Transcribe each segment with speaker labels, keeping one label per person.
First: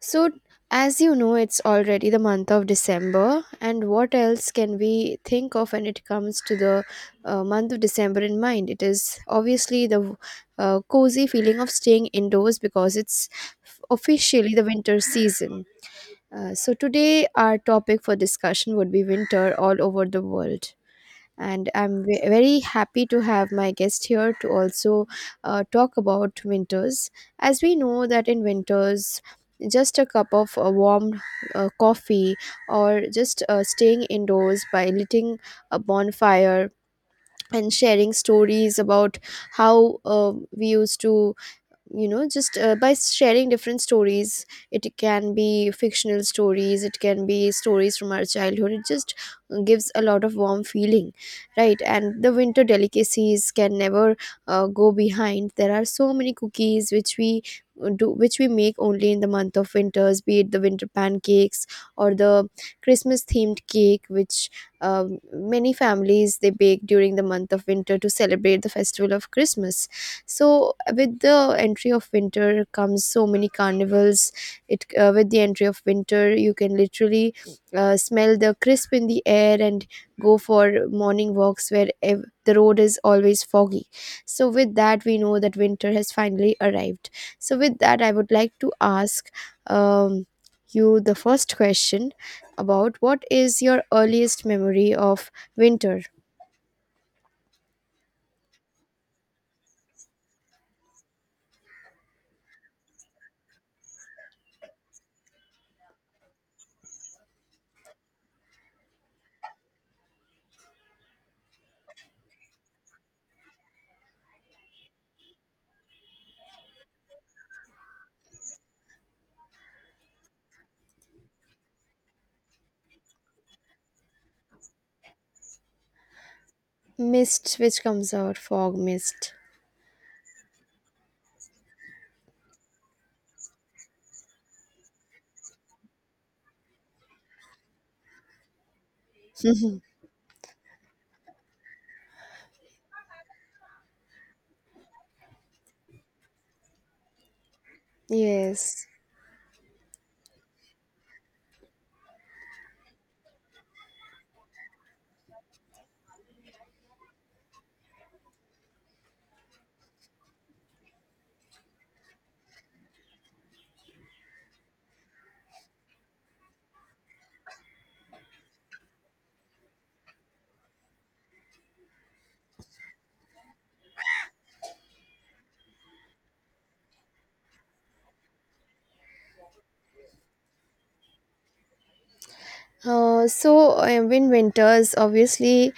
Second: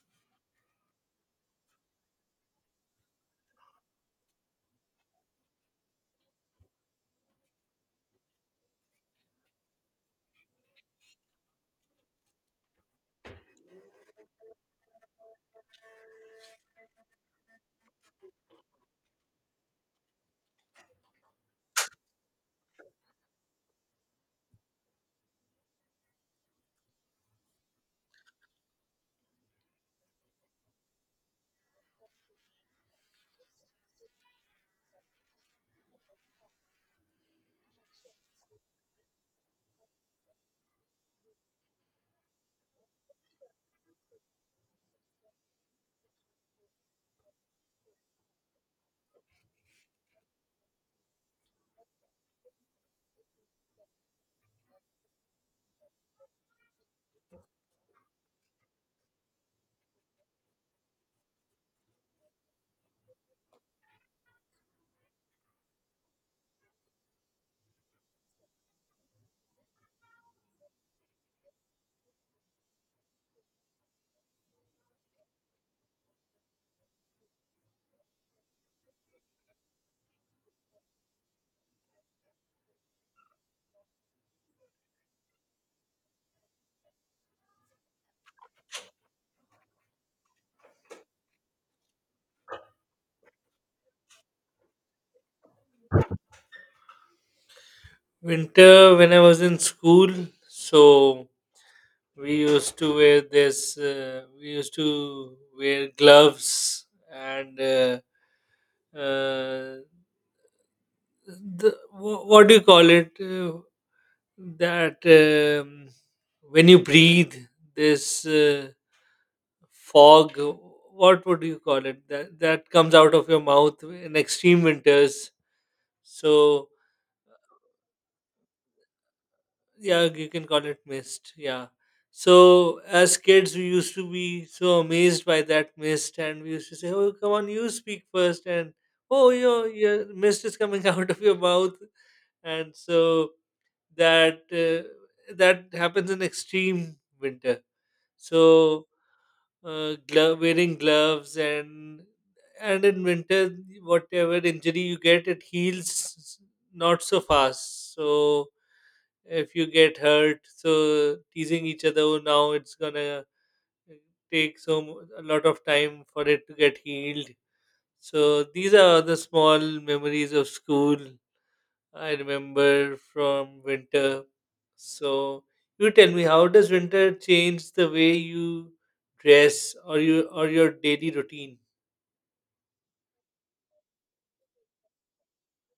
Speaker 1: So, as you know, it's already the month of December, and what else can we think of when it comes to the month of December in mind? It is obviously the cozy feeling of staying indoors because it's officially the winter season. So, today, our topic for discussion would be winter all over the world, and I'm very happy to have my guest here to also talk about winters. As we know that in winters, just a cup of warm coffee, or just staying indoors by lighting a bonfire and sharing stories about how we used to, you know just by sharing different stories. It can be fictional stories, it can be stories from our childhood. It just gives a lot of warm feeling, right? And the winter delicacies can never go behind. There are so many cookies which we do, which we make only in the month of winters, be it the winter pancakes or the Christmas themed cake which many families they bake during the month of winter to celebrate the festival of Christmas. So with the entry of winter comes so many carnivals. It With the entry of winter, you can literally smell the crisp in the air and go for morning walks where the road is always foggy. So with that we know that winter has finally arrived. So with that I would like to ask, um, you the first question about what is your earliest memory of winter.
Speaker 2: Winter, when I was in school, so we used to wear we used to wear gloves and uh, what do you call it? That um, when you breathe, this fog, what would you call it? That, that comes out of your mouth in extreme winters. So,
Speaker 1: Mist which comes out, fog, mist.
Speaker 2: yeah, you can call it mist, yeah. So as kids we used to be so amazed by that mist and we used to say, "Oh, come on, you speak first." And, oh, your mist is coming out of your mouth. And so that uh, that happens in extreme winter.
Speaker 1: Yes.
Speaker 2: So wearing gloves, and in winter whatever injury you get, it heals not so fast. So if you get hurt, so teasing each other, "Oh, now it's gonna take a lot of time for it to get healed." So these are the small memories of school I remember from winter. So you tell me, how does winter change the way you dress or you or your daily routine?
Speaker 1: So, when winters, obviously,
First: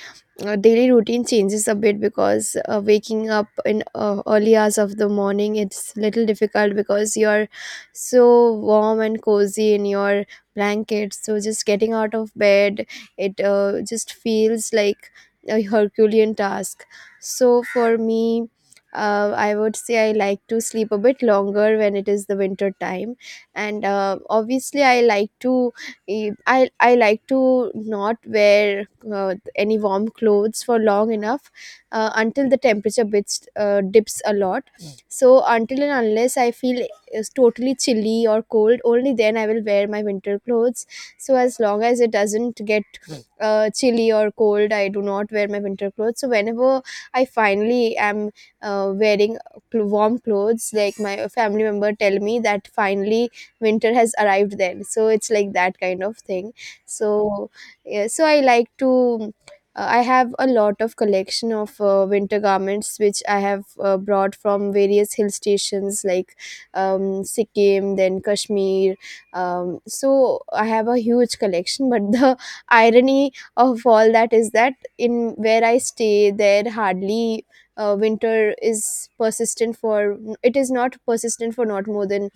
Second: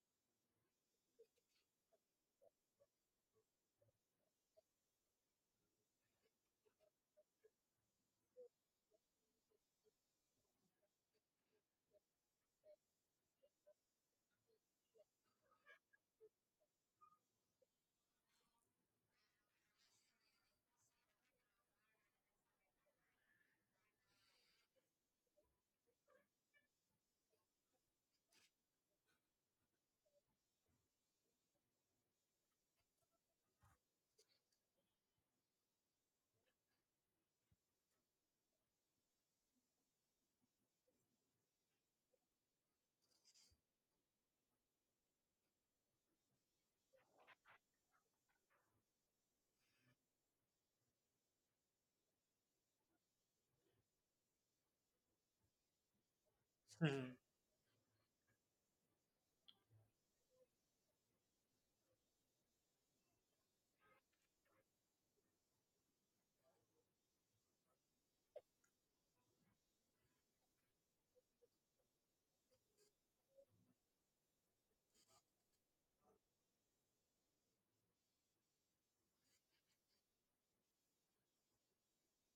Speaker 1: daily routine changes a bit because waking up in early hours of the morning, it's little difficult because you're so warm and cozy in your blanket. So just getting out of bed, it just feels like a herculean task. So for me, I would say I like to sleep a bit longer when it is the winter time, and obviously I like to, I like to not wear any warm clothes for long enough, until the temperature bits dips a lot. Mm. So until and unless I feel is totally chilly or cold, only then I will wear my winter clothes. So as long as it doesn't get chilly or cold, I do not wear my winter clothes. So whenever I finally am wearing warm clothes, like my family member tell me that finally winter has arrived, then so it's like that kind of thing.
Speaker 2: Hmm.
Speaker 1: So yeah, so I like to, I have a lot of collection of winter garments which I have brought from various hill stations like um, Sikkim, then Kashmir. So, I have a huge collection, but the irony of all that is that in where I stay, there hardly winter is persistent for, it is not persistent for not more than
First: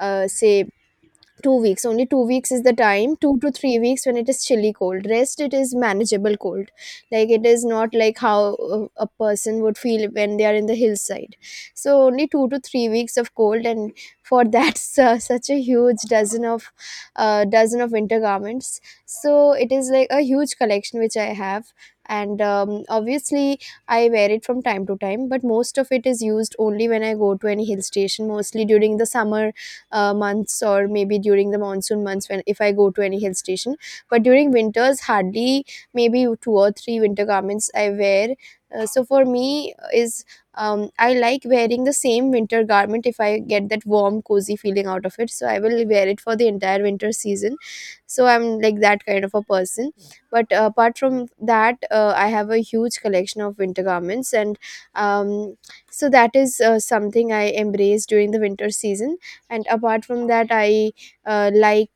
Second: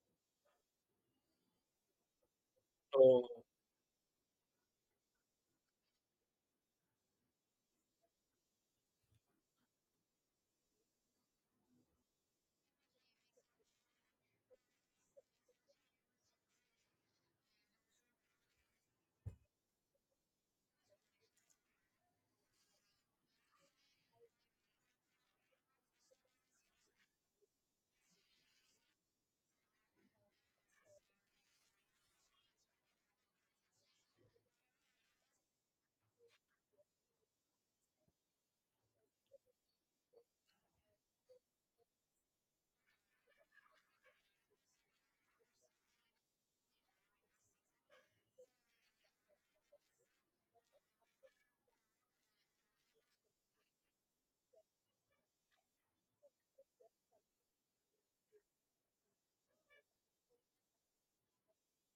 Speaker 1: say 2 weeks. Only 2 weeks is the time,
Speaker 2: Oh.
Speaker 1: 2 to 3 weeks, when it is chilly cold. Rest it is manageable cold, like it is not like how a person would feel when they are in the hillside. So only 2 to 3 weeks of cold, and for that such a huge dozen of winter garments. So it is like a huge collection which I have. And obviously I wear it from time to time, but most of it is used only when I go to any hill station, mostly during the summer months, or maybe during the monsoon months, when if I go to any hill station. But during winters, hardly maybe two or three winter garments I wear. So for me is, I like wearing the same winter garment if I get that warm cozy feeling out of it. So I will wear it for the entire winter season. So I'm like that kind of a person. But apart from that, I have a huge collection of winter garments. And um, so that is something I embrace during the winter season. And apart from that, I like,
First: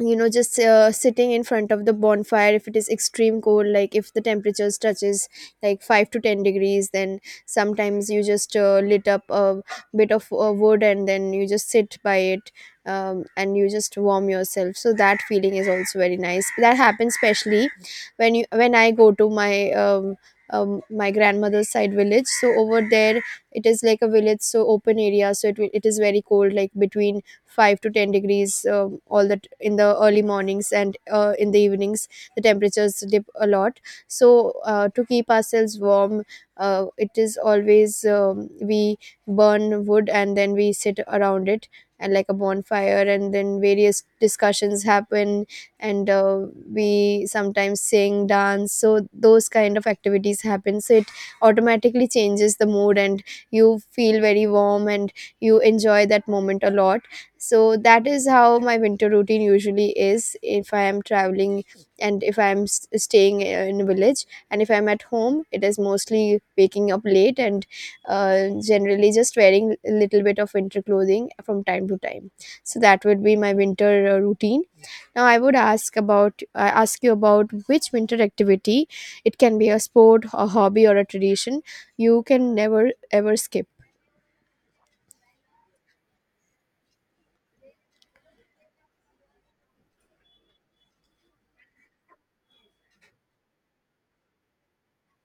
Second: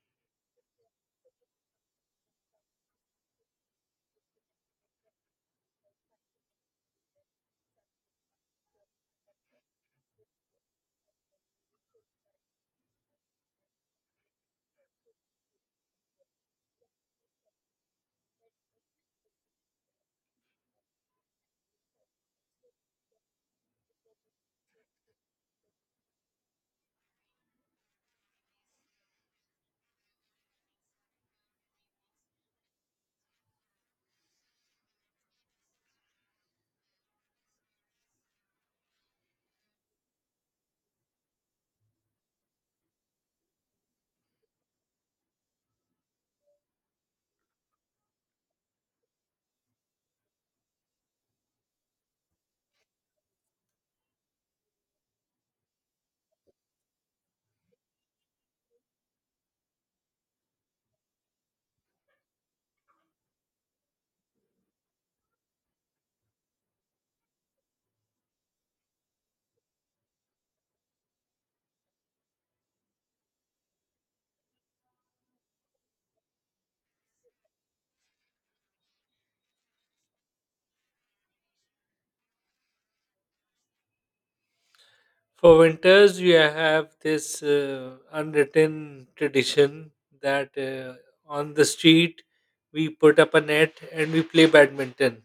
Speaker 1: you know just sitting in front of the bonfire if it is extreme cold, like if the temperatures touches like 5 to 10 degrees, then sometimes you just lit up a bit of wood and then you just sit by it. And you just warm yourself, so that feeling is also very nice. That happens especially when you, when I go to my my grandmother's side village. So over there, it is like a village, so open area, so it is very cold, like between 5 to 10 degrees all that in the early mornings, and in the evenings the temperatures dip a lot. So to keep ourselves warm, it is always, we burn wood and then we sit around it, and like a bonfire, and then various discussions happen. And we sometimes sing, dance, so those kind of activities happen. So it automatically changes the mood and you feel very warm and you enjoy that moment a lot. So that is how my winter routine usually is if I am traveling, and if I'm staying in a village. And if I'm at home, it is mostly waking up late and generally just wearing a little bit of winter clothing from time to time. So that would be my winter routine. Now I would ask about, I ask you about which winter activity, it can be a sport, a hobby, or a tradition, you can never ever skip.
Speaker 2: For winters, you have this unwritten tradition that on the street we put up a net and we play badminton.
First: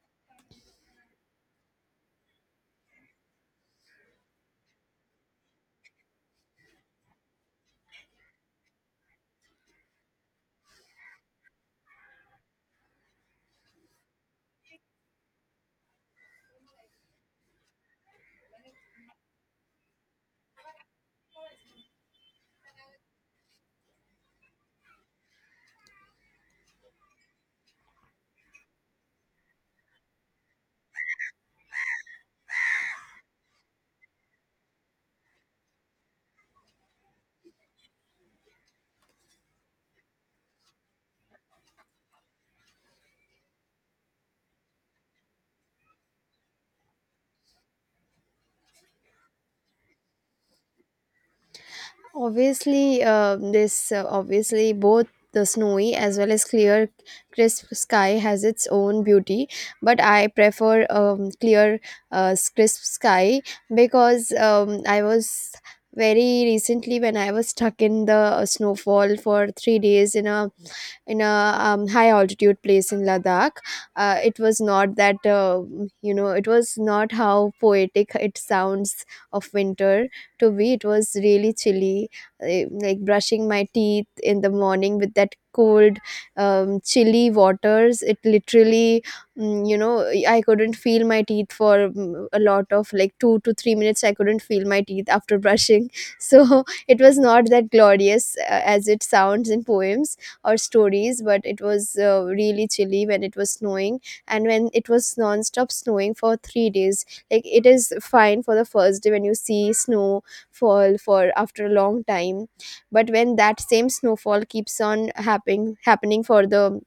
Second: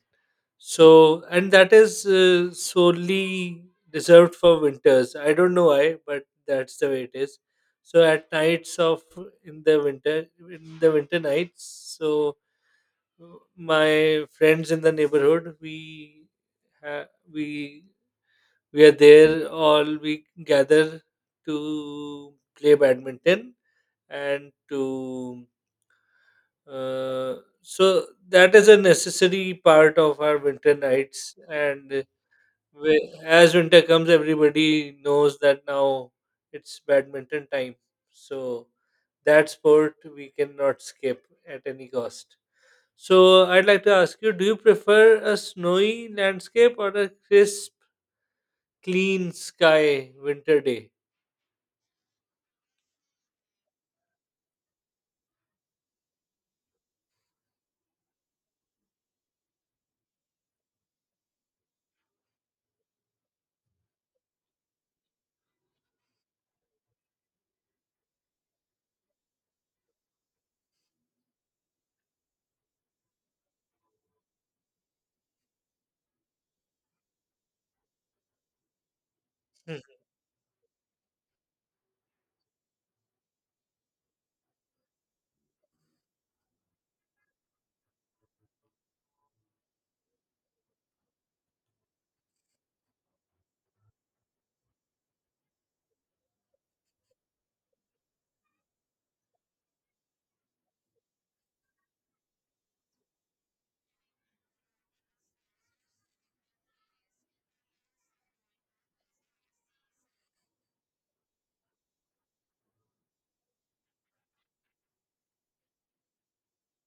Speaker 2: So, and that is solely reserved for winters. I don't know why, but that's the way it is. So, at nights of in the winter nights, so uh, my friends in the neighborhood, we ha- we we are there all we gather to play badminton and to uh, so that is a necessary part of our winter nights. And we, as winter comes, everybody knows that now it's badminton time. So that sport we cannot skip at any cost. So I'd like to ask you, do you prefer a snowy landscape or a crisp, clean sky winter day?
Speaker 1: Obviously, this obviously both the snowy as well as clear, crisp sky has its own beauty, but I prefer clear, crisp sky because I was very recently when I was stuck in the snowfall for 3 days in a, in a high altitude place in Ladakh. It was not that, it was not how poetic it sounds of
Speaker 2: Hmm.
Speaker 1: winter to be. It was really chilly, like brushing my teeth in the morning with that cold, chilly waters. It literally, mm, you know, I couldn't feel my teeth for a lot of like 2 to 3 minutes. I couldn't feel my teeth after brushing. So it was not that glorious as it sounds in poems or stories, but it was really chilly when it was snowing, and when it was non-stop snowing for 3 days. Like it is fine for the first day when you see snow fall for after a long time, but when that same snowfall keeps on happening for the,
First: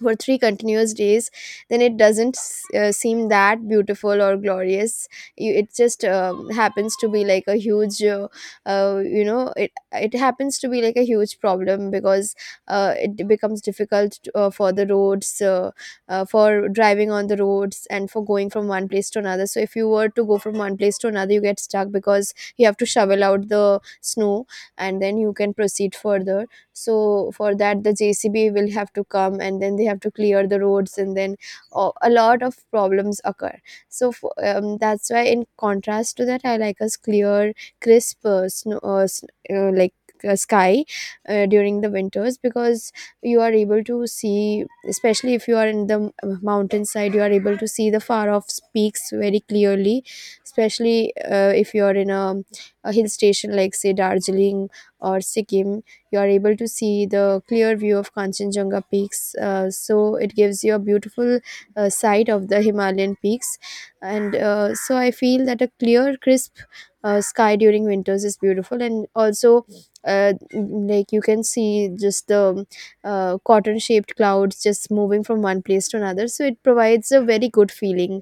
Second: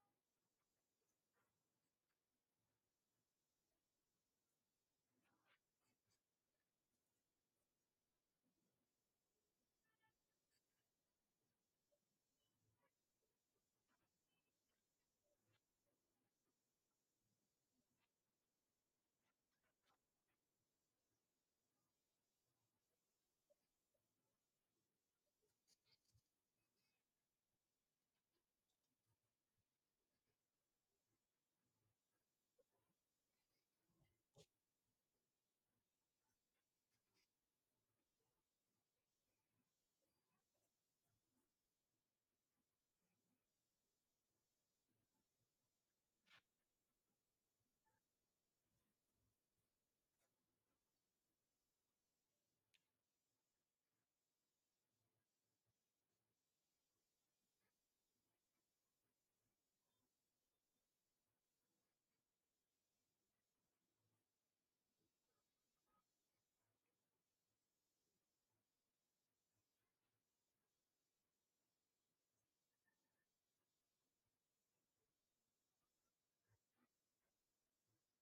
Speaker 1: for three continuous days, then it doesn't seem that beautiful or glorious. It just happens to be like a huge it, it happens to be like a huge problem because it becomes difficult to, for the roads, for driving on the roads and for going from one place to another. So if you were to go from one place to another, you get stuck because you have to shovel out the snow, and then you can proceed further. So for that the JCB will have to come, and then they have to clear the roads, and then a lot of problems occur. So that's why in contrast to that, I like a clear, crisp snow, s- like sky during the winters, because you are able to see, especially if you are in the mountainside, you are able to see the far off peaks very clearly, especially if you are in a hill station like say Darjeeling or Sikkim. You are able to see the clear view of Kanchenjunga peaks. So it gives you a beautiful sight of the Himalayan peaks. And so I feel that a clear, crisp sky during winters is beautiful. And also, like you can see just the cotton shaped clouds just moving from one place to another. So it provides a very good feeling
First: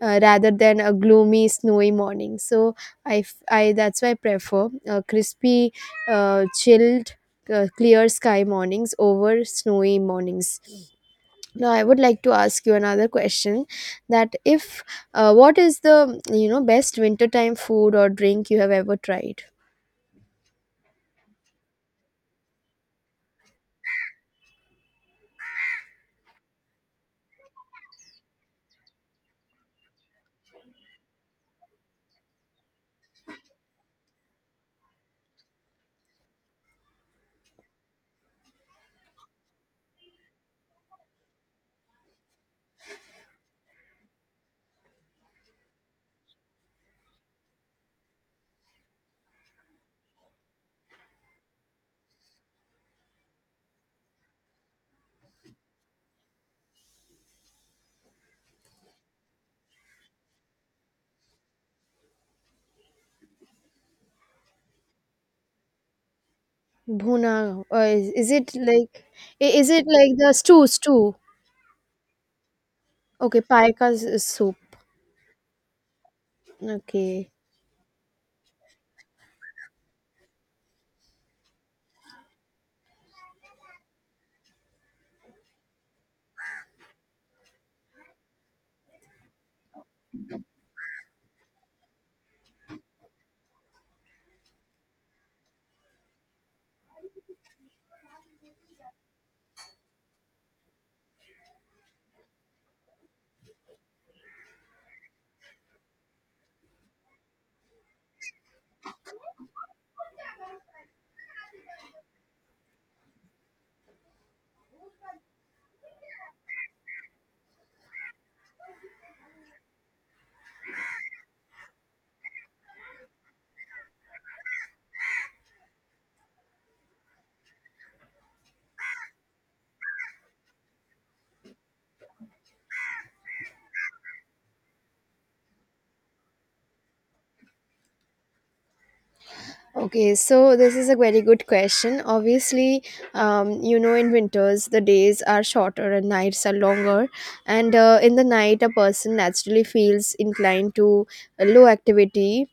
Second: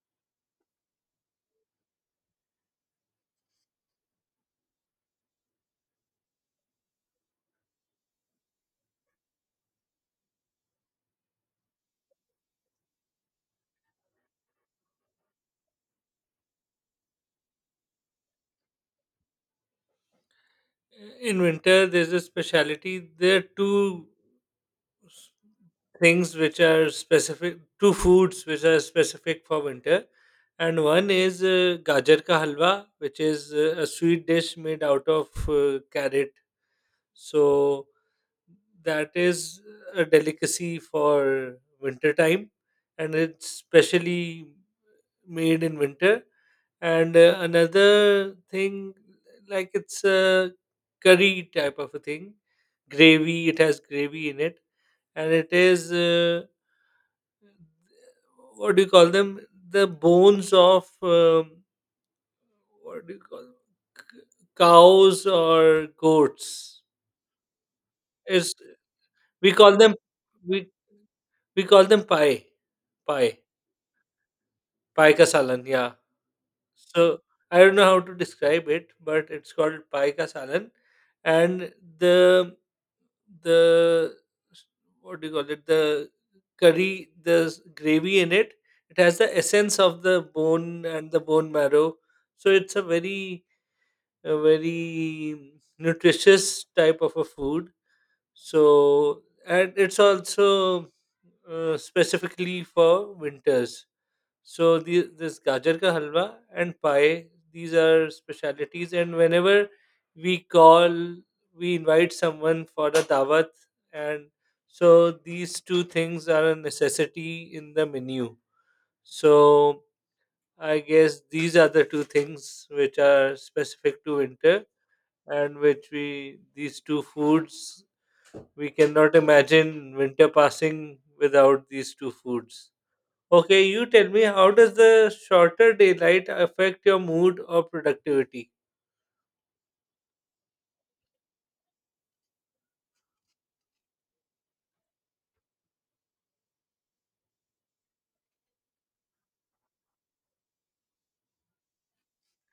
Speaker 1: rather than a gloomy snowy morning. So that's why I prefer crispy, chilled, clear sky mornings over snowy mornings. Now I would like to ask you another question, that if what is the, you know, best wintertime food or drink you have ever tried.
Speaker 2: In winter there's a speciality. There are s- things which are specific, two foods which are specific for winter. And one is gajar ka halwa, which is a sweet dish made out of carrot. So that is a delicacy for winter time, and it's specially made in winter. And another thing, like it's a curry type of a thing, gravy. It has gravy in it, and it is what do you call them? The bones of what do you call c- cows or goats?
Speaker 1: Bhuna, is
Speaker 2: Is
Speaker 1: it like,
Speaker 2: we
Speaker 1: is
Speaker 2: call
Speaker 1: it
Speaker 2: them,
Speaker 1: like the
Speaker 2: we
Speaker 1: stew.
Speaker 2: we call them pie, pie,
Speaker 1: Okay, paika, soup.
Speaker 2: pie ka salan. Yeah. So
Speaker 1: Okay.
Speaker 2: I don't know how to describe it, but it's called pie ka salan, and the the what do you call it, the curry, the gravy in it, it has the essence of the bone and the bone marrow. So it's a very, a very nutritious type of a food. So and it's also specifically for winters. So the, this gajar ka halwa and pie, these are specialities. And whenever we call, we invite someone for a dawat, and so these two things are a necessity in the menu. So I guess these are the two things which are specific to winter, and which we, these two foods we cannot imagine winter passing without these two foods. Okay, you tell me, how does the shorter daylight affect your mood or productivity?
Speaker 1: Okay, so this is a very good question. Obviously, in winters, the days are shorter and nights are longer. And in the night, a person naturally feels inclined to low activity,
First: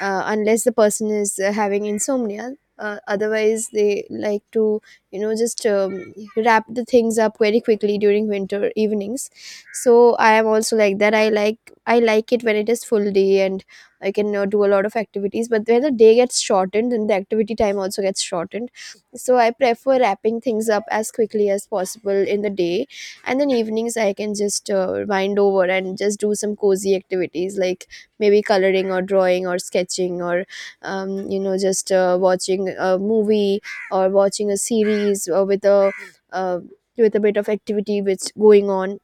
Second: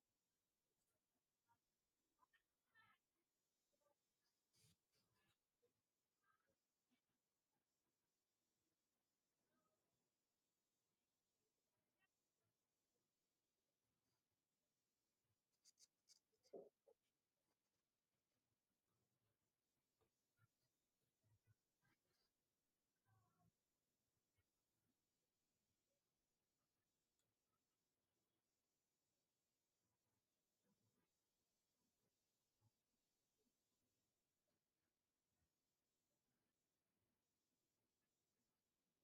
Speaker 1: unless the person is having insomnia. Otherwise, they like to just wrap the things up very quickly during winter evenings. So I am also like that. I like it when it is full day and I can do a lot of activities. But where the day gets shortened and the activity time also gets shortened, so I prefer wrapping things up as quickly as possible in the day, and then evenings I can just wind over and just do some cozy activities like maybe coloring or drawing or sketching, or you know just watching a movie or watching a series, or with a uh, with a bit of activity which going on,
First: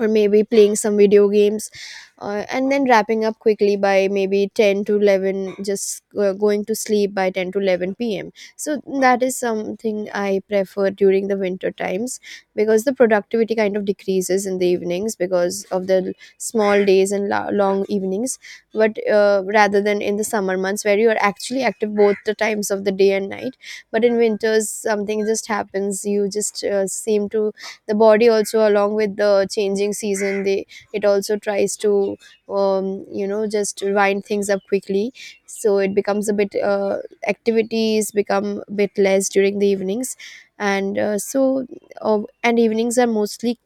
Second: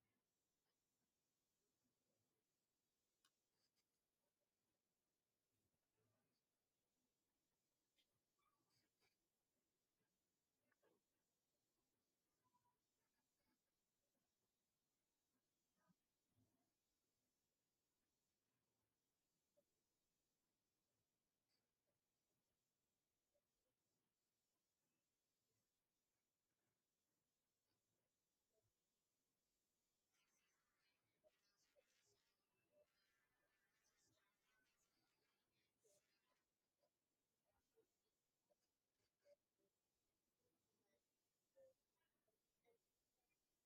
Speaker 1: or maybe playing some video games, and then wrapping up quickly by maybe 10 to 11, just going to sleep by 10 to 11 p.m. So that is something I prefer during the winter times, because the productivity kind of decreases in the evenings because of the small days and long evenings. But rather than in the summer months where you are actually active both the times of the day and night, but in winters something just happens, you just seem to. The body also, along with the changing season, they, it also tries to just wind things up quickly. So it becomes a bit, activities become a bit less during the evenings. And uh, so uh, and evenings are mostly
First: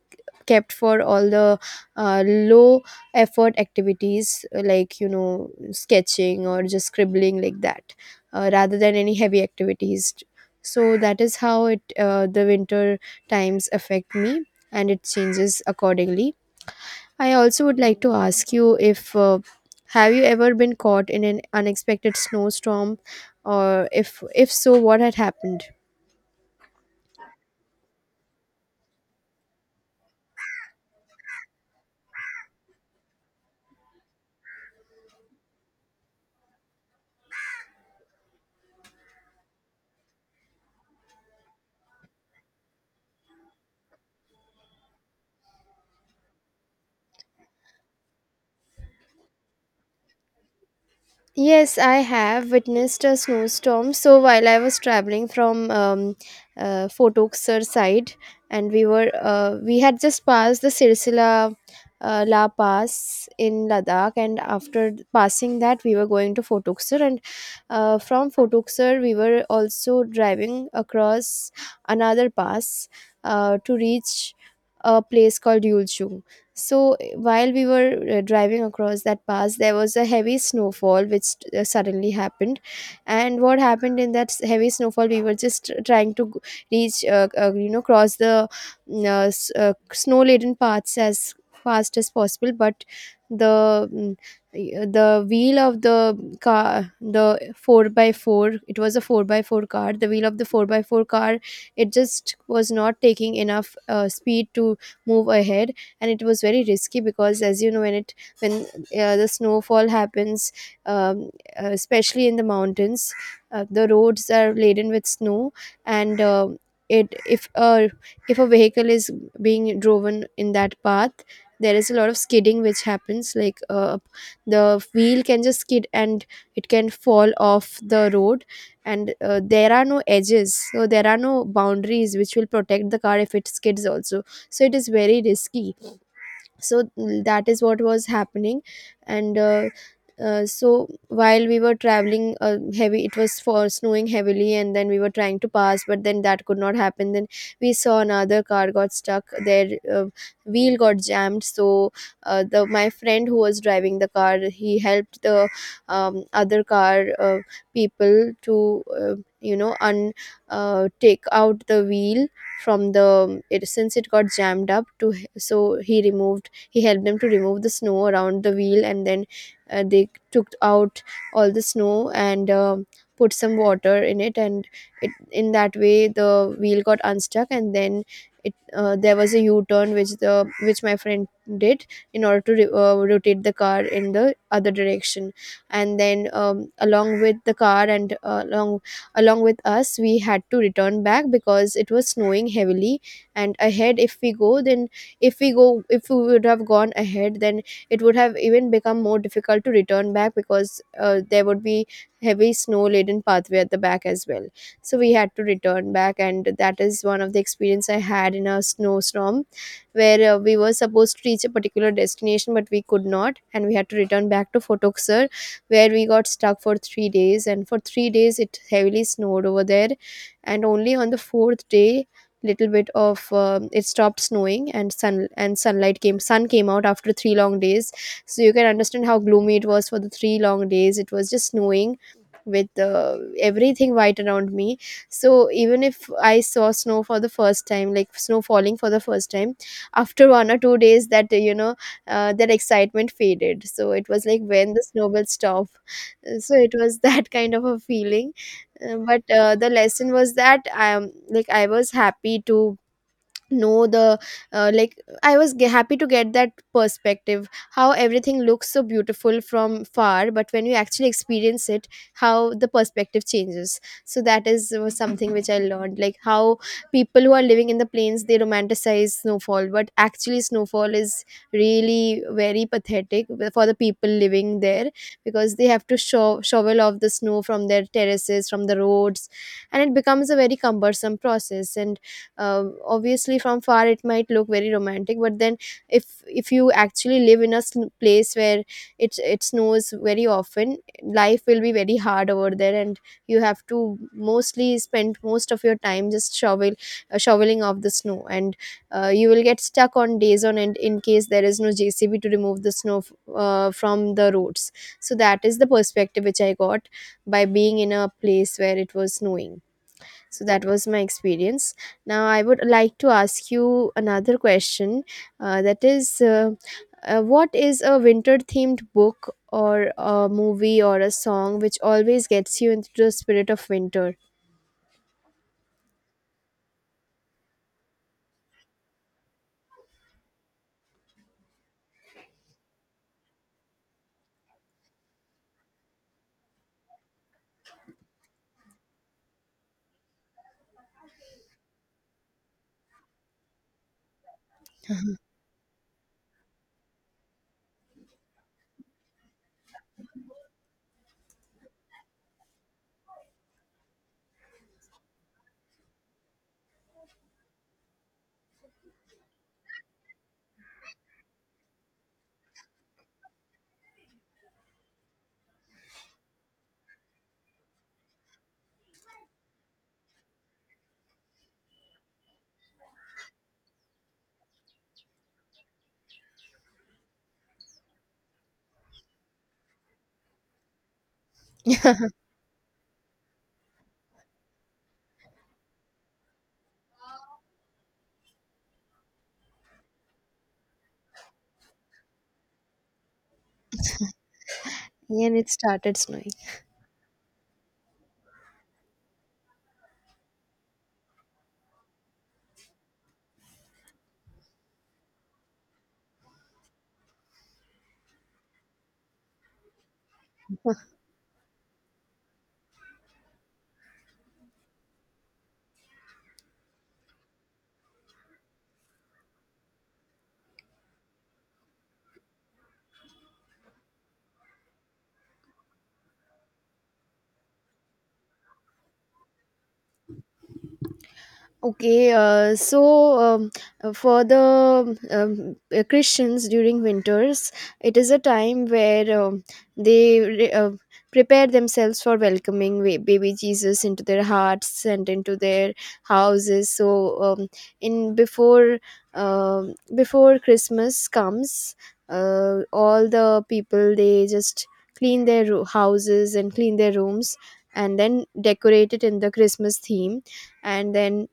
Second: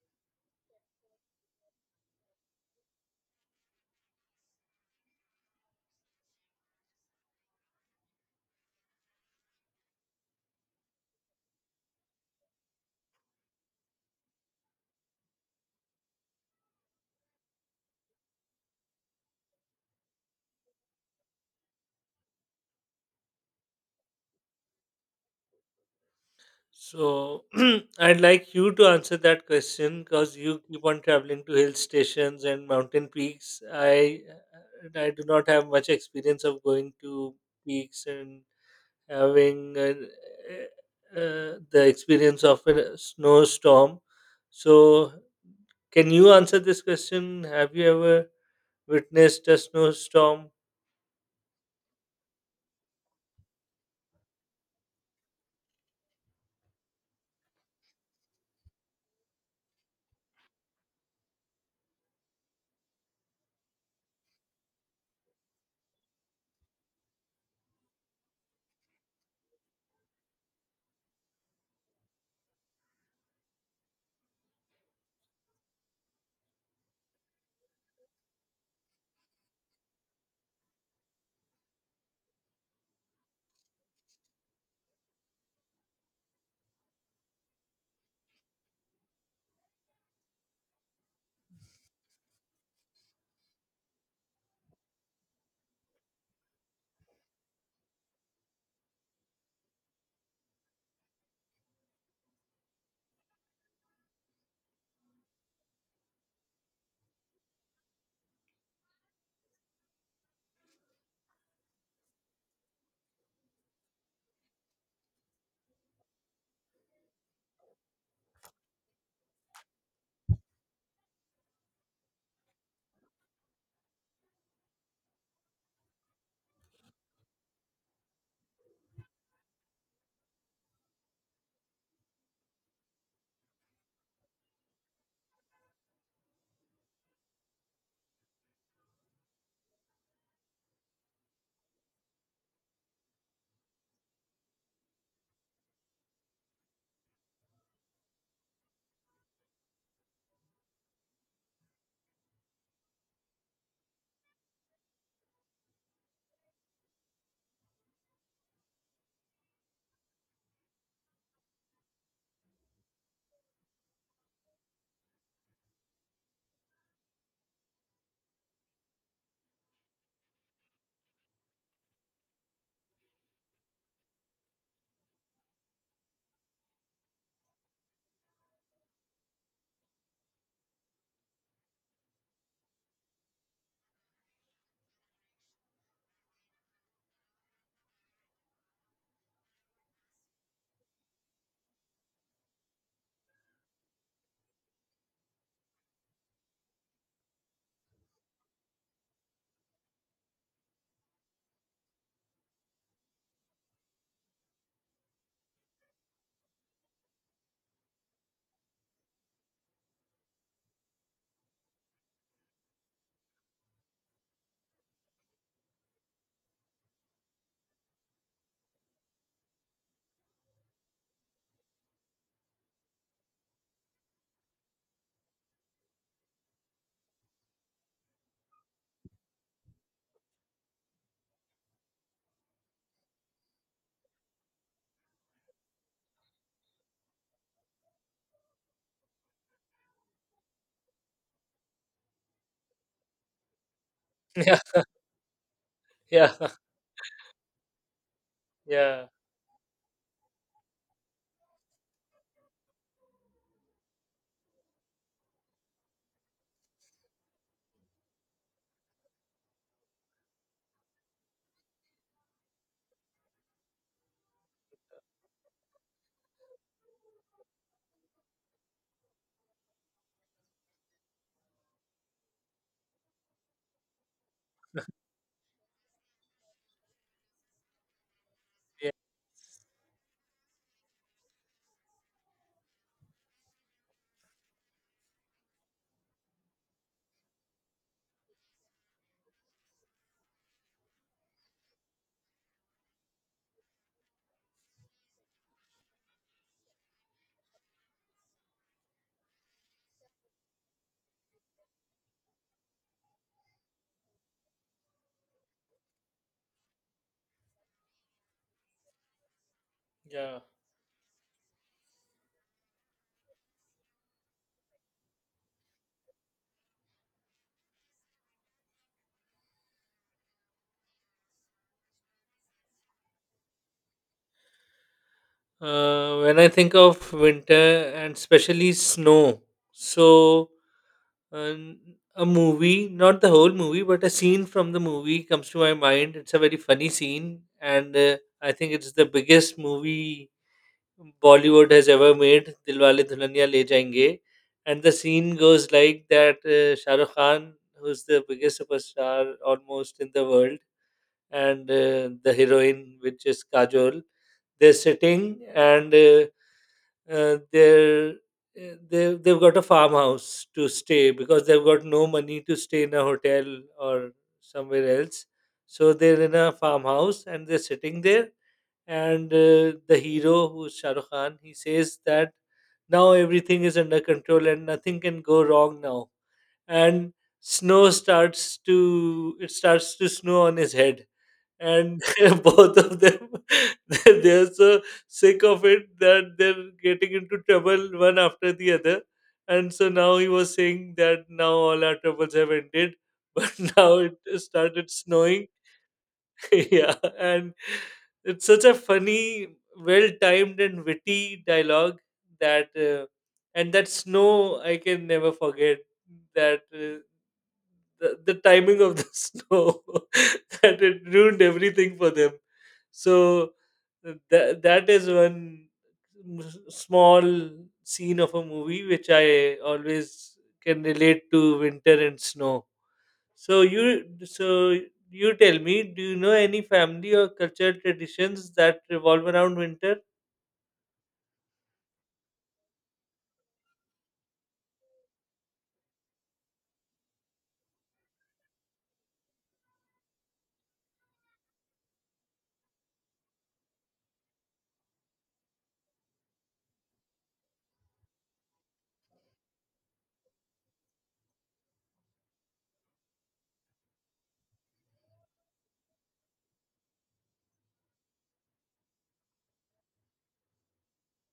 Speaker 1: kept for all the low effort activities, like sketching or just scribbling like that, rather than any heavy activities. So that is how it, the winter times affect me, and it changes accordingly. I also would like to ask you, if have you ever been caught in an unexpected snowstorm? Or if so, what had happened?
Speaker 2: So I'd like you to answer that question because you keep on traveling to hill stations and mountain peaks. I do not have much experience of going to peaks and having an, the experience of a snowstorm. So can you answer this question? Have you ever witnessed a snowstorm?
Speaker 1: Yes, I have witnessed a snowstorm. So while I was traveling from Fort Oxer side, and we had just passed the Sirsila La Pass in Ladakh, and after passing that, we were going to Fort Oxer, and from Fort Oxer, we were also driving across another pass to reach a place called Yulchu. So while we were driving across that pass, there was a heavy snowfall which suddenly happened. And what happened in that heavy snowfall, we were just trying to reach, cross the snow-laden paths as fast as possible. But the mm, the wheel of the car, the four by four, it was a four by four car. The wheel of the four by four car, it just was not taking enough speed to move ahead, and it was very risky, because as you know, when the snowfall happens, um, especially in the mountains, the roads are laden with snow. And it if a vehicle is being driven in that path, there is a lot of skidding which happens, like the wheel can just skid and it can fall off the road. And there are no edges, so there are no boundaries which will protect the car if it skids also, so it is very risky. So that is what was happening. And so while we were traveling, heavy, it was for snowing heavily and then we were trying to pass, but then that could not happen. Then we saw another car got stuck, their wheel got jammed. So the my friend who was driving the car, he helped the other car people to, you know un take out the wheel from the, since it got jammed up to, so he removed he helped them to remove the snow around the wheel, and then they took out all the snow and put some water in it, and it, in that way the wheel got unstuck. And then it there was a u-turn which the which my friend did, in order to rotate the car in the other direction. And then, along with the car and along with us, we had to return back because it was snowing heavily. And ahead, if we go then if we go if we would have gone ahead, then it would have even become more difficult to return back, because there would be heavy snow laden pathway at the back as well. So we had to return back, and that is one of the experience I had in a snowstorm, where we were supposed to reach a particular destination but we could not, and we had to return back to Fotoksar, where we got stuck for 3 days, and for 3 days it heavily snowed over there. And only on the fourth day, little bit of, it stopped snowing, and sunlight came, sun came out after three long days. So you can understand how gloomy it was. For the three long days it was just snowing, with everything white around me. So even if I saw snow for the first time, like snow falling for the first time, after 1 or 2 days, that you know that excitement faded. So it was like, when
Speaker 2: Yeah,
Speaker 1: the snow will stop?
Speaker 2: yeah,
Speaker 1: So it was that kind of a feeling. Uh,
Speaker 2: yeah.
Speaker 1: but uh, the lesson was that, like I was happy to know the, like I was happy to get that perspective, how everything looks so beautiful from far, but when you actually experience it, how the perspective changes. So that is was something which I learned, like how people who are living in the plains, they romanticize snowfall, but actually snowfall is really very pathetic for the people living there, because they have to shovel off the snow from their terraces, from the
Speaker 2: Yeah.
Speaker 1: roads. And it becomes a very cumbersome process. And obviously from far it might look very romantic, but then if you actually live in a place where it snows very often, life will be very hard over there. And you have to mostly spend most of your time just shoveling off the snow. And you will get stuck on days on end, in case there is no JCB to remove the snow from the roads. So that is the perspective which I got, by being in a place where it was snowing.
Speaker 2: Yeah.
Speaker 1: So that was my experience. Now I would like to ask you another question. That is, what is a winter-themed book or a movie or a song which always gets you into the spirit of winter?
Speaker 2: When I think of winter and especially snow, so an- a movie, not the whole movie, but a scene from the movie comes to my mind. It's a very funny scene, and I think it's the biggest movie Bollywood has ever made, Dilwale Dulhania Le Jayenge. And the scene goes like that: Shah Rukh Khan, who's the biggest superstar almost in the world, and the heroine, which is Kajol, they're sitting and uh, they're they've got a farmhouse to stay because they've got no money to stay in a hotel or somewhere else. So they're in a farmhouse and they're sitting there. And the hero, who's Shah Rukh Khan, he says that now everything is under control and nothing can go wrong now. And snow starts to it starts to snow on his head, and both of them they're so sick of it that they're getting into trouble one after the other. And so now he was saying that now all our troubles have ended, but now it started
Speaker 1: And
Speaker 2: snowing.
Speaker 1: it started snowing.
Speaker 2: Yeah, and it's such a funny, well timed and witty dialogue that and that snow I can never forget that the timing of the snow. That it ruined everything for them. So that, that is one small scene of a movie which I always can relate to winter and snow. So you, so you tell me, do you know any family or cultural traditions that revolve around winter?
Speaker 1: Okay, um, for the Christians during winters, it is a time where, they prepare themselves for welcoming baby Jesus into their hearts and into their houses. So, in before before Christmas comes, all the people, they just clean their houses and clean their rooms, and then decorate it in the Christmas theme. And then,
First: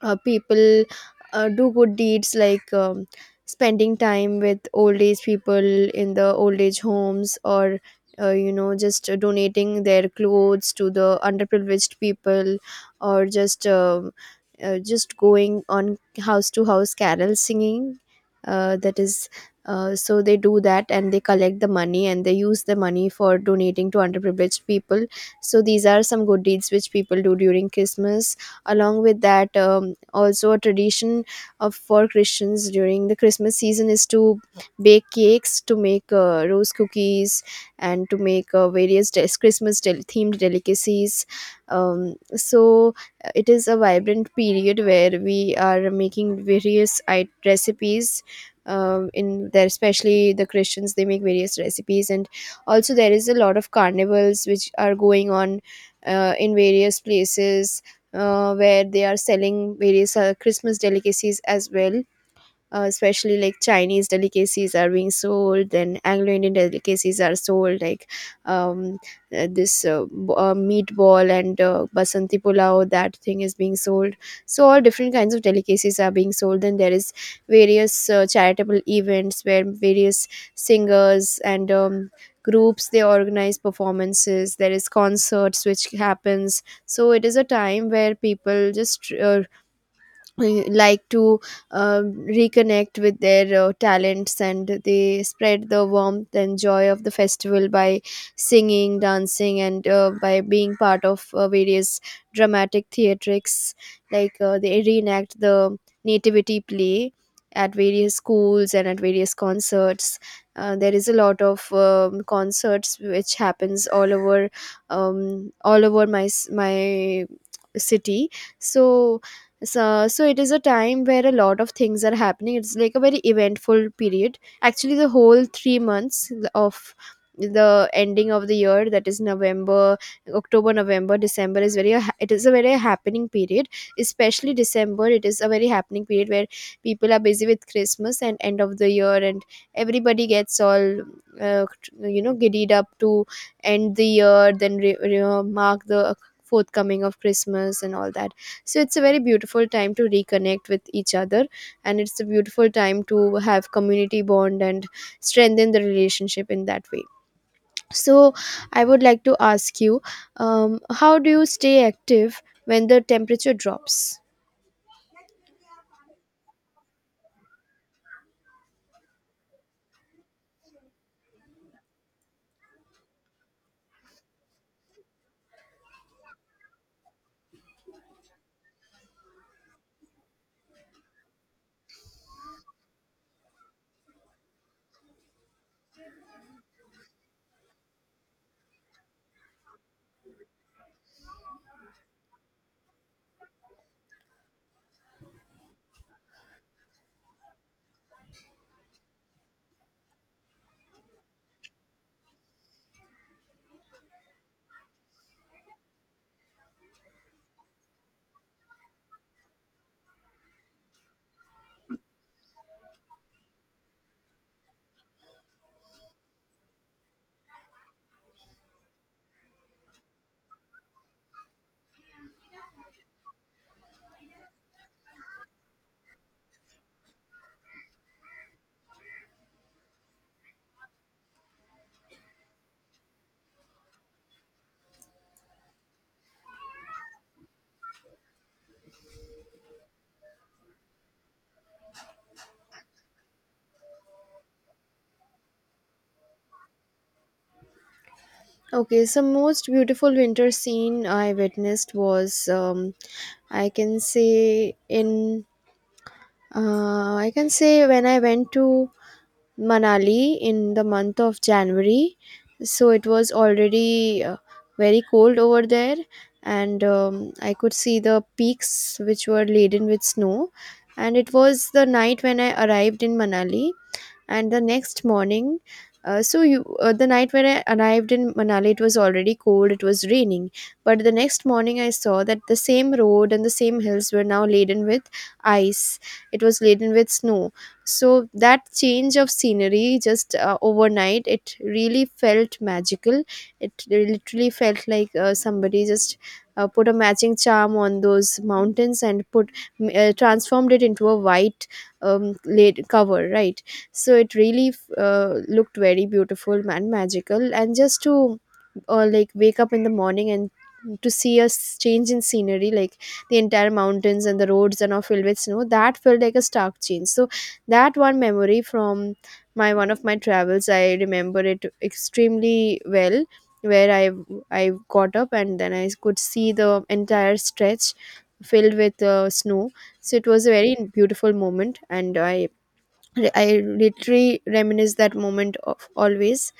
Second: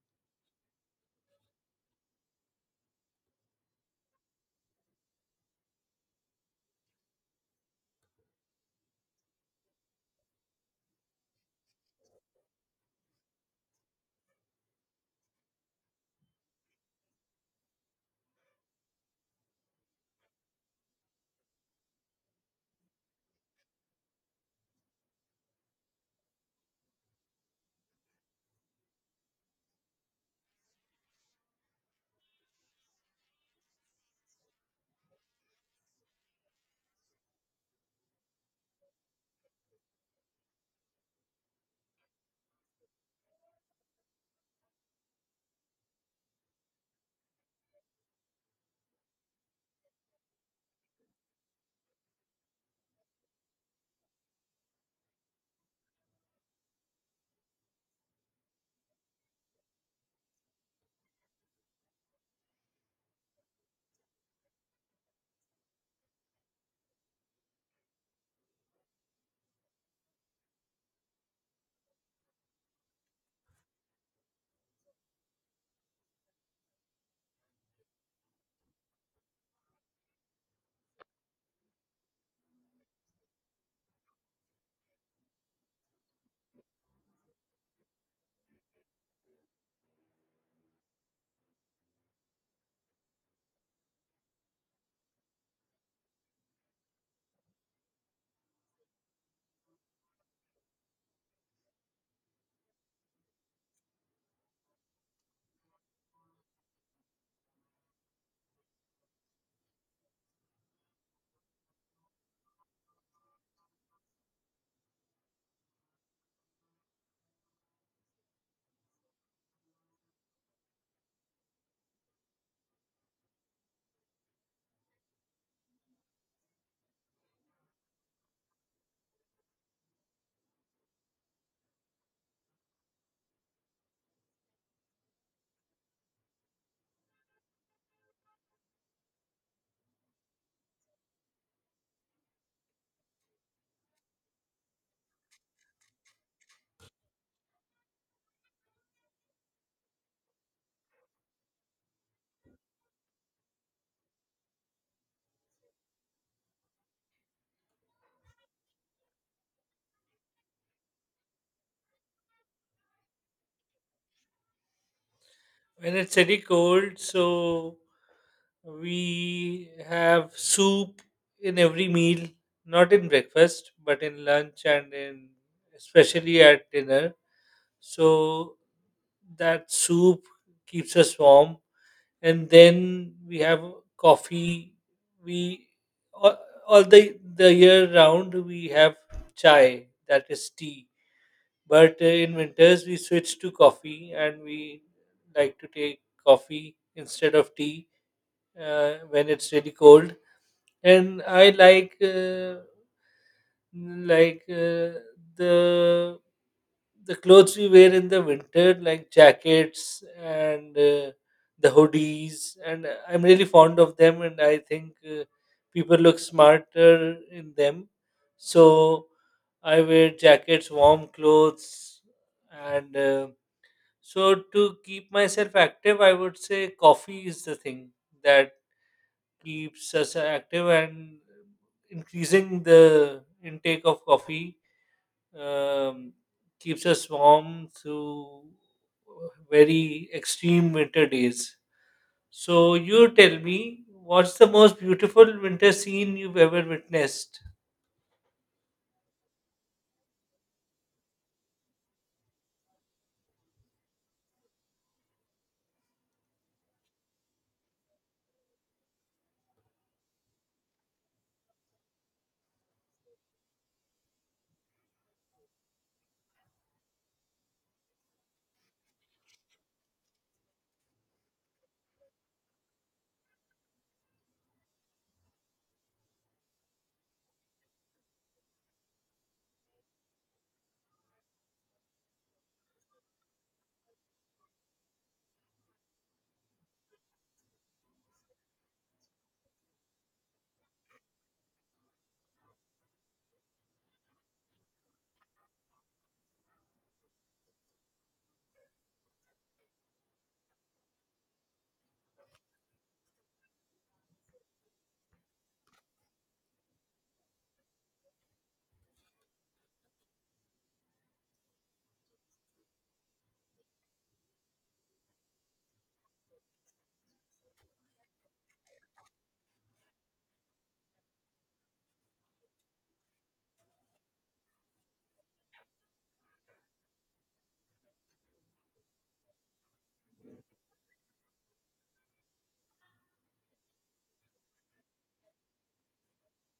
Speaker 1: people do good deeds, like spending time with old age people in the old age homes, or you know just donating their clothes to the underprivileged people, or just going on house to house carol singing. That is so they do that, and they collect the money, and they use the money for donating to underprivileged people. So these are some good deeds which people do during Christmas. Along with that, also a tradition of for Christians during the Christmas season is to bake cakes, to make rose cookies, and to make various themed delicacies. um, so it is a vibrant period where we are making various recipes, in there. Especially the Christians, they make various recipes, and also there is a lot of carnivals which are going on in various places, where they are selling various Christmas delicacies as well. Especially like Chinese delicacies are being sold, and Anglo Indian delicacies are sold, like, um, this, meatball and basanti pulao, that thing is being sold. So, all different kinds of delicacies are being sold. Then there is various charitable events where various singers and groups they organize performances, there is concerts which happens. So it is a time where people just like to uh, reconnect with their talents and they spread the warmth and joy of the festival by singing, dancing, and by being part of various dramatic theatrics, like they reenact the nativity play at various schools and at various concerts. There is a lot of concerts which happens all over, all over my city. So so, so it is a time where a lot of things are happening, it's like a very eventful period actually, the whole 3 months of the ending of the year, that is november, october, november, december is very it is a very happening period, especially december it is a very happening period where people are busy with christmas and end of the year, and everybody gets all uh, you know giddied up to end the year, then mark the forthcoming of Christmas and all that. So it's a very beautiful time to reconnect with each other, and it's a beautiful time to have community bond and strengthen the relationship in that way. So I would like to ask you, how do you stay active when the temperature drops?
Speaker 2: When it's very cold, so we have soup in every meal, not in breakfast, but in lunch and in especially at dinner. So that soup keeps us warm, and then we have coffee. We all, all the year round we have chai, that is tea, but in winters, we switch to coffee and we like to take coffee instead of tea when it's really cold. And I like like uh, the the clothes we wear in the winter, like jackets and the hoodies, and I'm really fond of them, and I think people look smarter in them. So I wear jackets, warm clothes, and so to keep myself active, I would say coffee is the thing that keeps us active, and increasing the intake of coffee um, keeps us warm through very extreme winter days. So you tell me, what's the most beautiful winter scene you've ever witnessed?
Speaker 1: Okay, so most beautiful winter scene I witnessed was I can say in I can say when I went to Manali in the month of January. So it was already very cold over there, and I could see the peaks which were laden with snow. And it was the night when I arrived in Manali and the next morning. So you The night when I arrived in manali it was already cold, it was raining, but the next morning I saw that the same road and the same hills were now laden with ice, it was laden with snow. So that change of scenery just overnight, it really felt magical, it literally felt like somebody just put a matching charm on those mountains and put transformed it into a white laid cover, right. So it really looked very beautiful and magical, and just to like wake up in the morning and to see a change in scenery, like the entire mountains and the roads are now filled with snow, that felt like a stark change. So that one memory from my one of my travels, I remember it extremely well, where i got up and then I could see the entire stretch filled with snow. So it was a very beautiful moment, and I literally reminisce that moment of always.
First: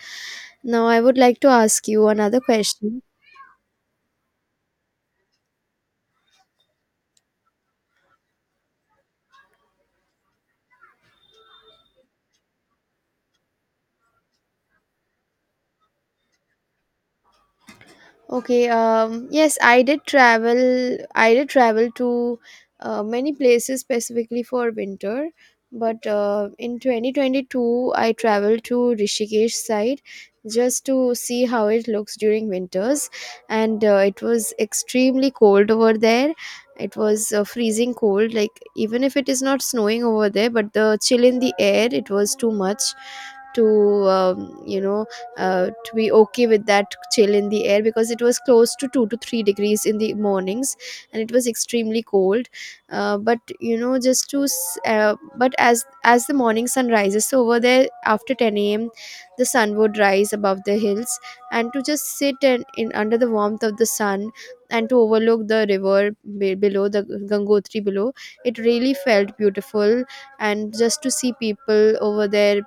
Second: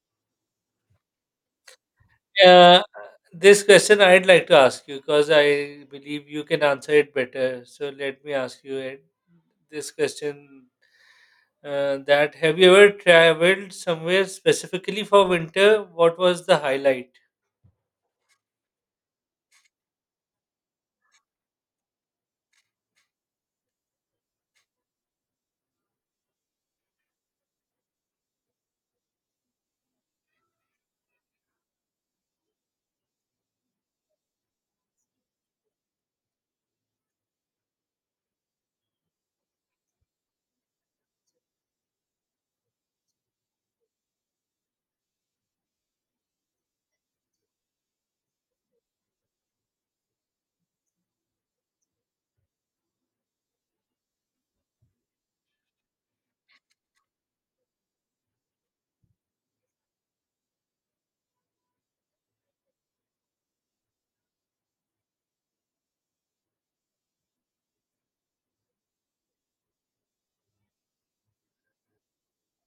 Speaker 1: Now, I would like to ask you another
Speaker 2: Uh,
Speaker 1: question.
Speaker 2: this question I'd like to ask you because I believe you can answer it better. So let me ask you it. This question That have you ever traveled somewhere specifically for winter? What was the highlight?
Speaker 1: Okay, yes, I did travel. I did travel to many places specifically for winter. But in 2022, I traveled to Rishikesh side just to see how it looks during winters. And it was extremely cold over there. It was freezing cold. Like, even if it is not snowing over there, but the chill in the air, it was too much to you know to be okay with that chill in the air, because it was close to 2 to 3 degrees in the mornings, and it was extremely cold. But you know, just to but as the morning sun rises, so over there, after 10 a.m. the sun would rise above the hills, and to just sit and in under the warmth of the sun and to overlook the river below the gangotri below, it really felt beautiful. And just to see people over there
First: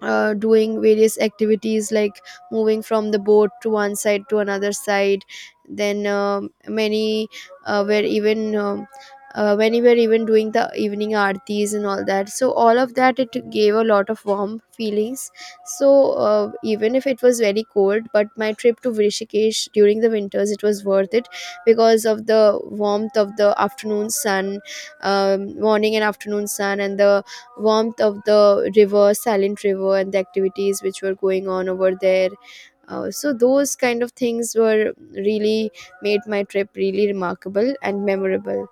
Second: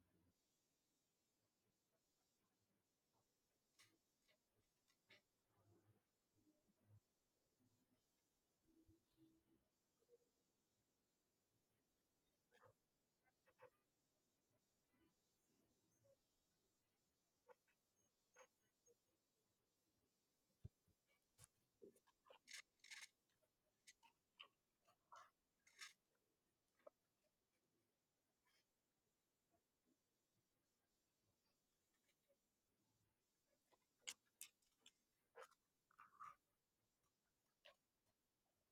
Speaker 1: doing various activities like moving from the boat to one side to another side, then many were even many were even doing the evening aartis and all that, so all of that, it gave a lot of warm feelings. So even if it was very cold, but my trip to rishikesh during the winters, it was worth it because of the warmth of the afternoon sun, morning and afternoon sun, and the warmth of the river, silent river, and the activities which were going on over there. So those kind of things were really made my trip really remarkable and memorable.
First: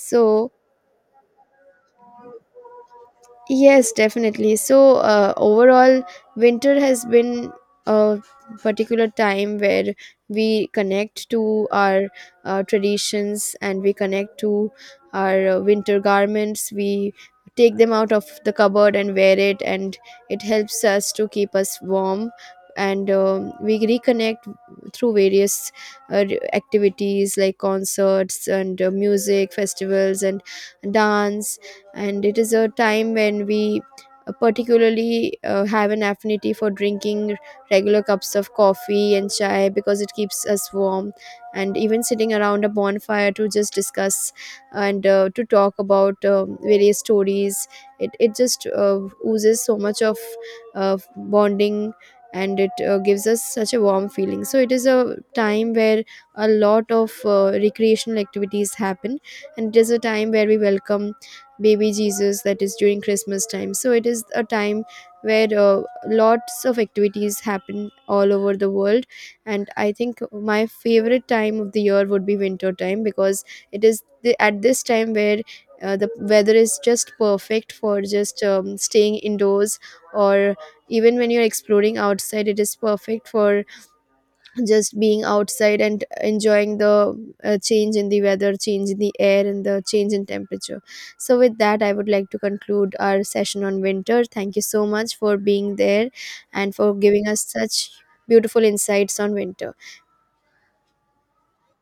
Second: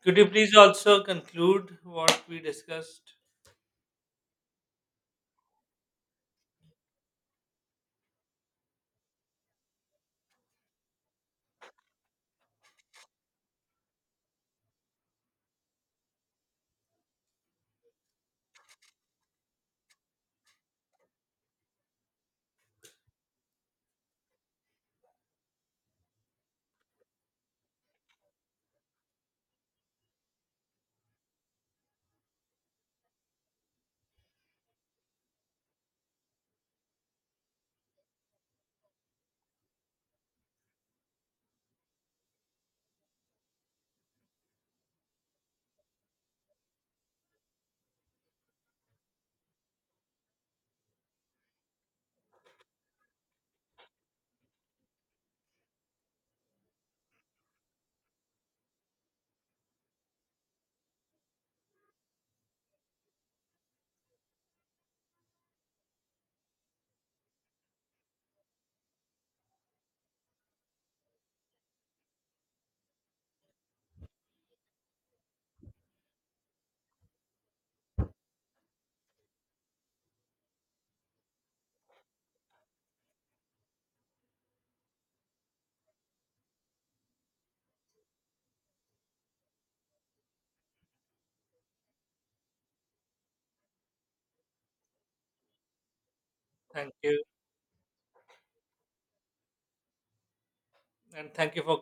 Speaker 2: Could you please also conclude what we discussed?
Speaker 1: yes, definitely. So, overall, winter has been a particular time where we connect to our traditions, and we connect to our winter garments. We take them out of the cupboard and wear it, and it helps us to keep us warm. And we reconnect through various uh, activities like concerts and music festivals and dance. And it is a time when we particularly have an affinity for drinking regular cups of coffee and chai because it keeps us warm, and even sitting around a bonfire to just discuss and to talk about various stories. It just oozes so much of uh, bonding, and it gives us such a warm feeling. So it is a time where a lot of recreational activities happen, and it is a time where we welcome baby jesus, that is during christmas time. So it is a time where lots of activities happen all over the world, and I think my favorite time of the year would be winter time, because it is the, at this time where the weather is just perfect for just staying indoors, or even when you're exploring outside, it is perfect for just being outside and enjoying the change in the weather, change in the air, and the change in temperature. So with that, I would like to conclude our session on winter. Thank you so much for being there and for
Speaker 2: Thank you,
Speaker 1: giving us such beautiful insights on winter.
Speaker 2: and thank you for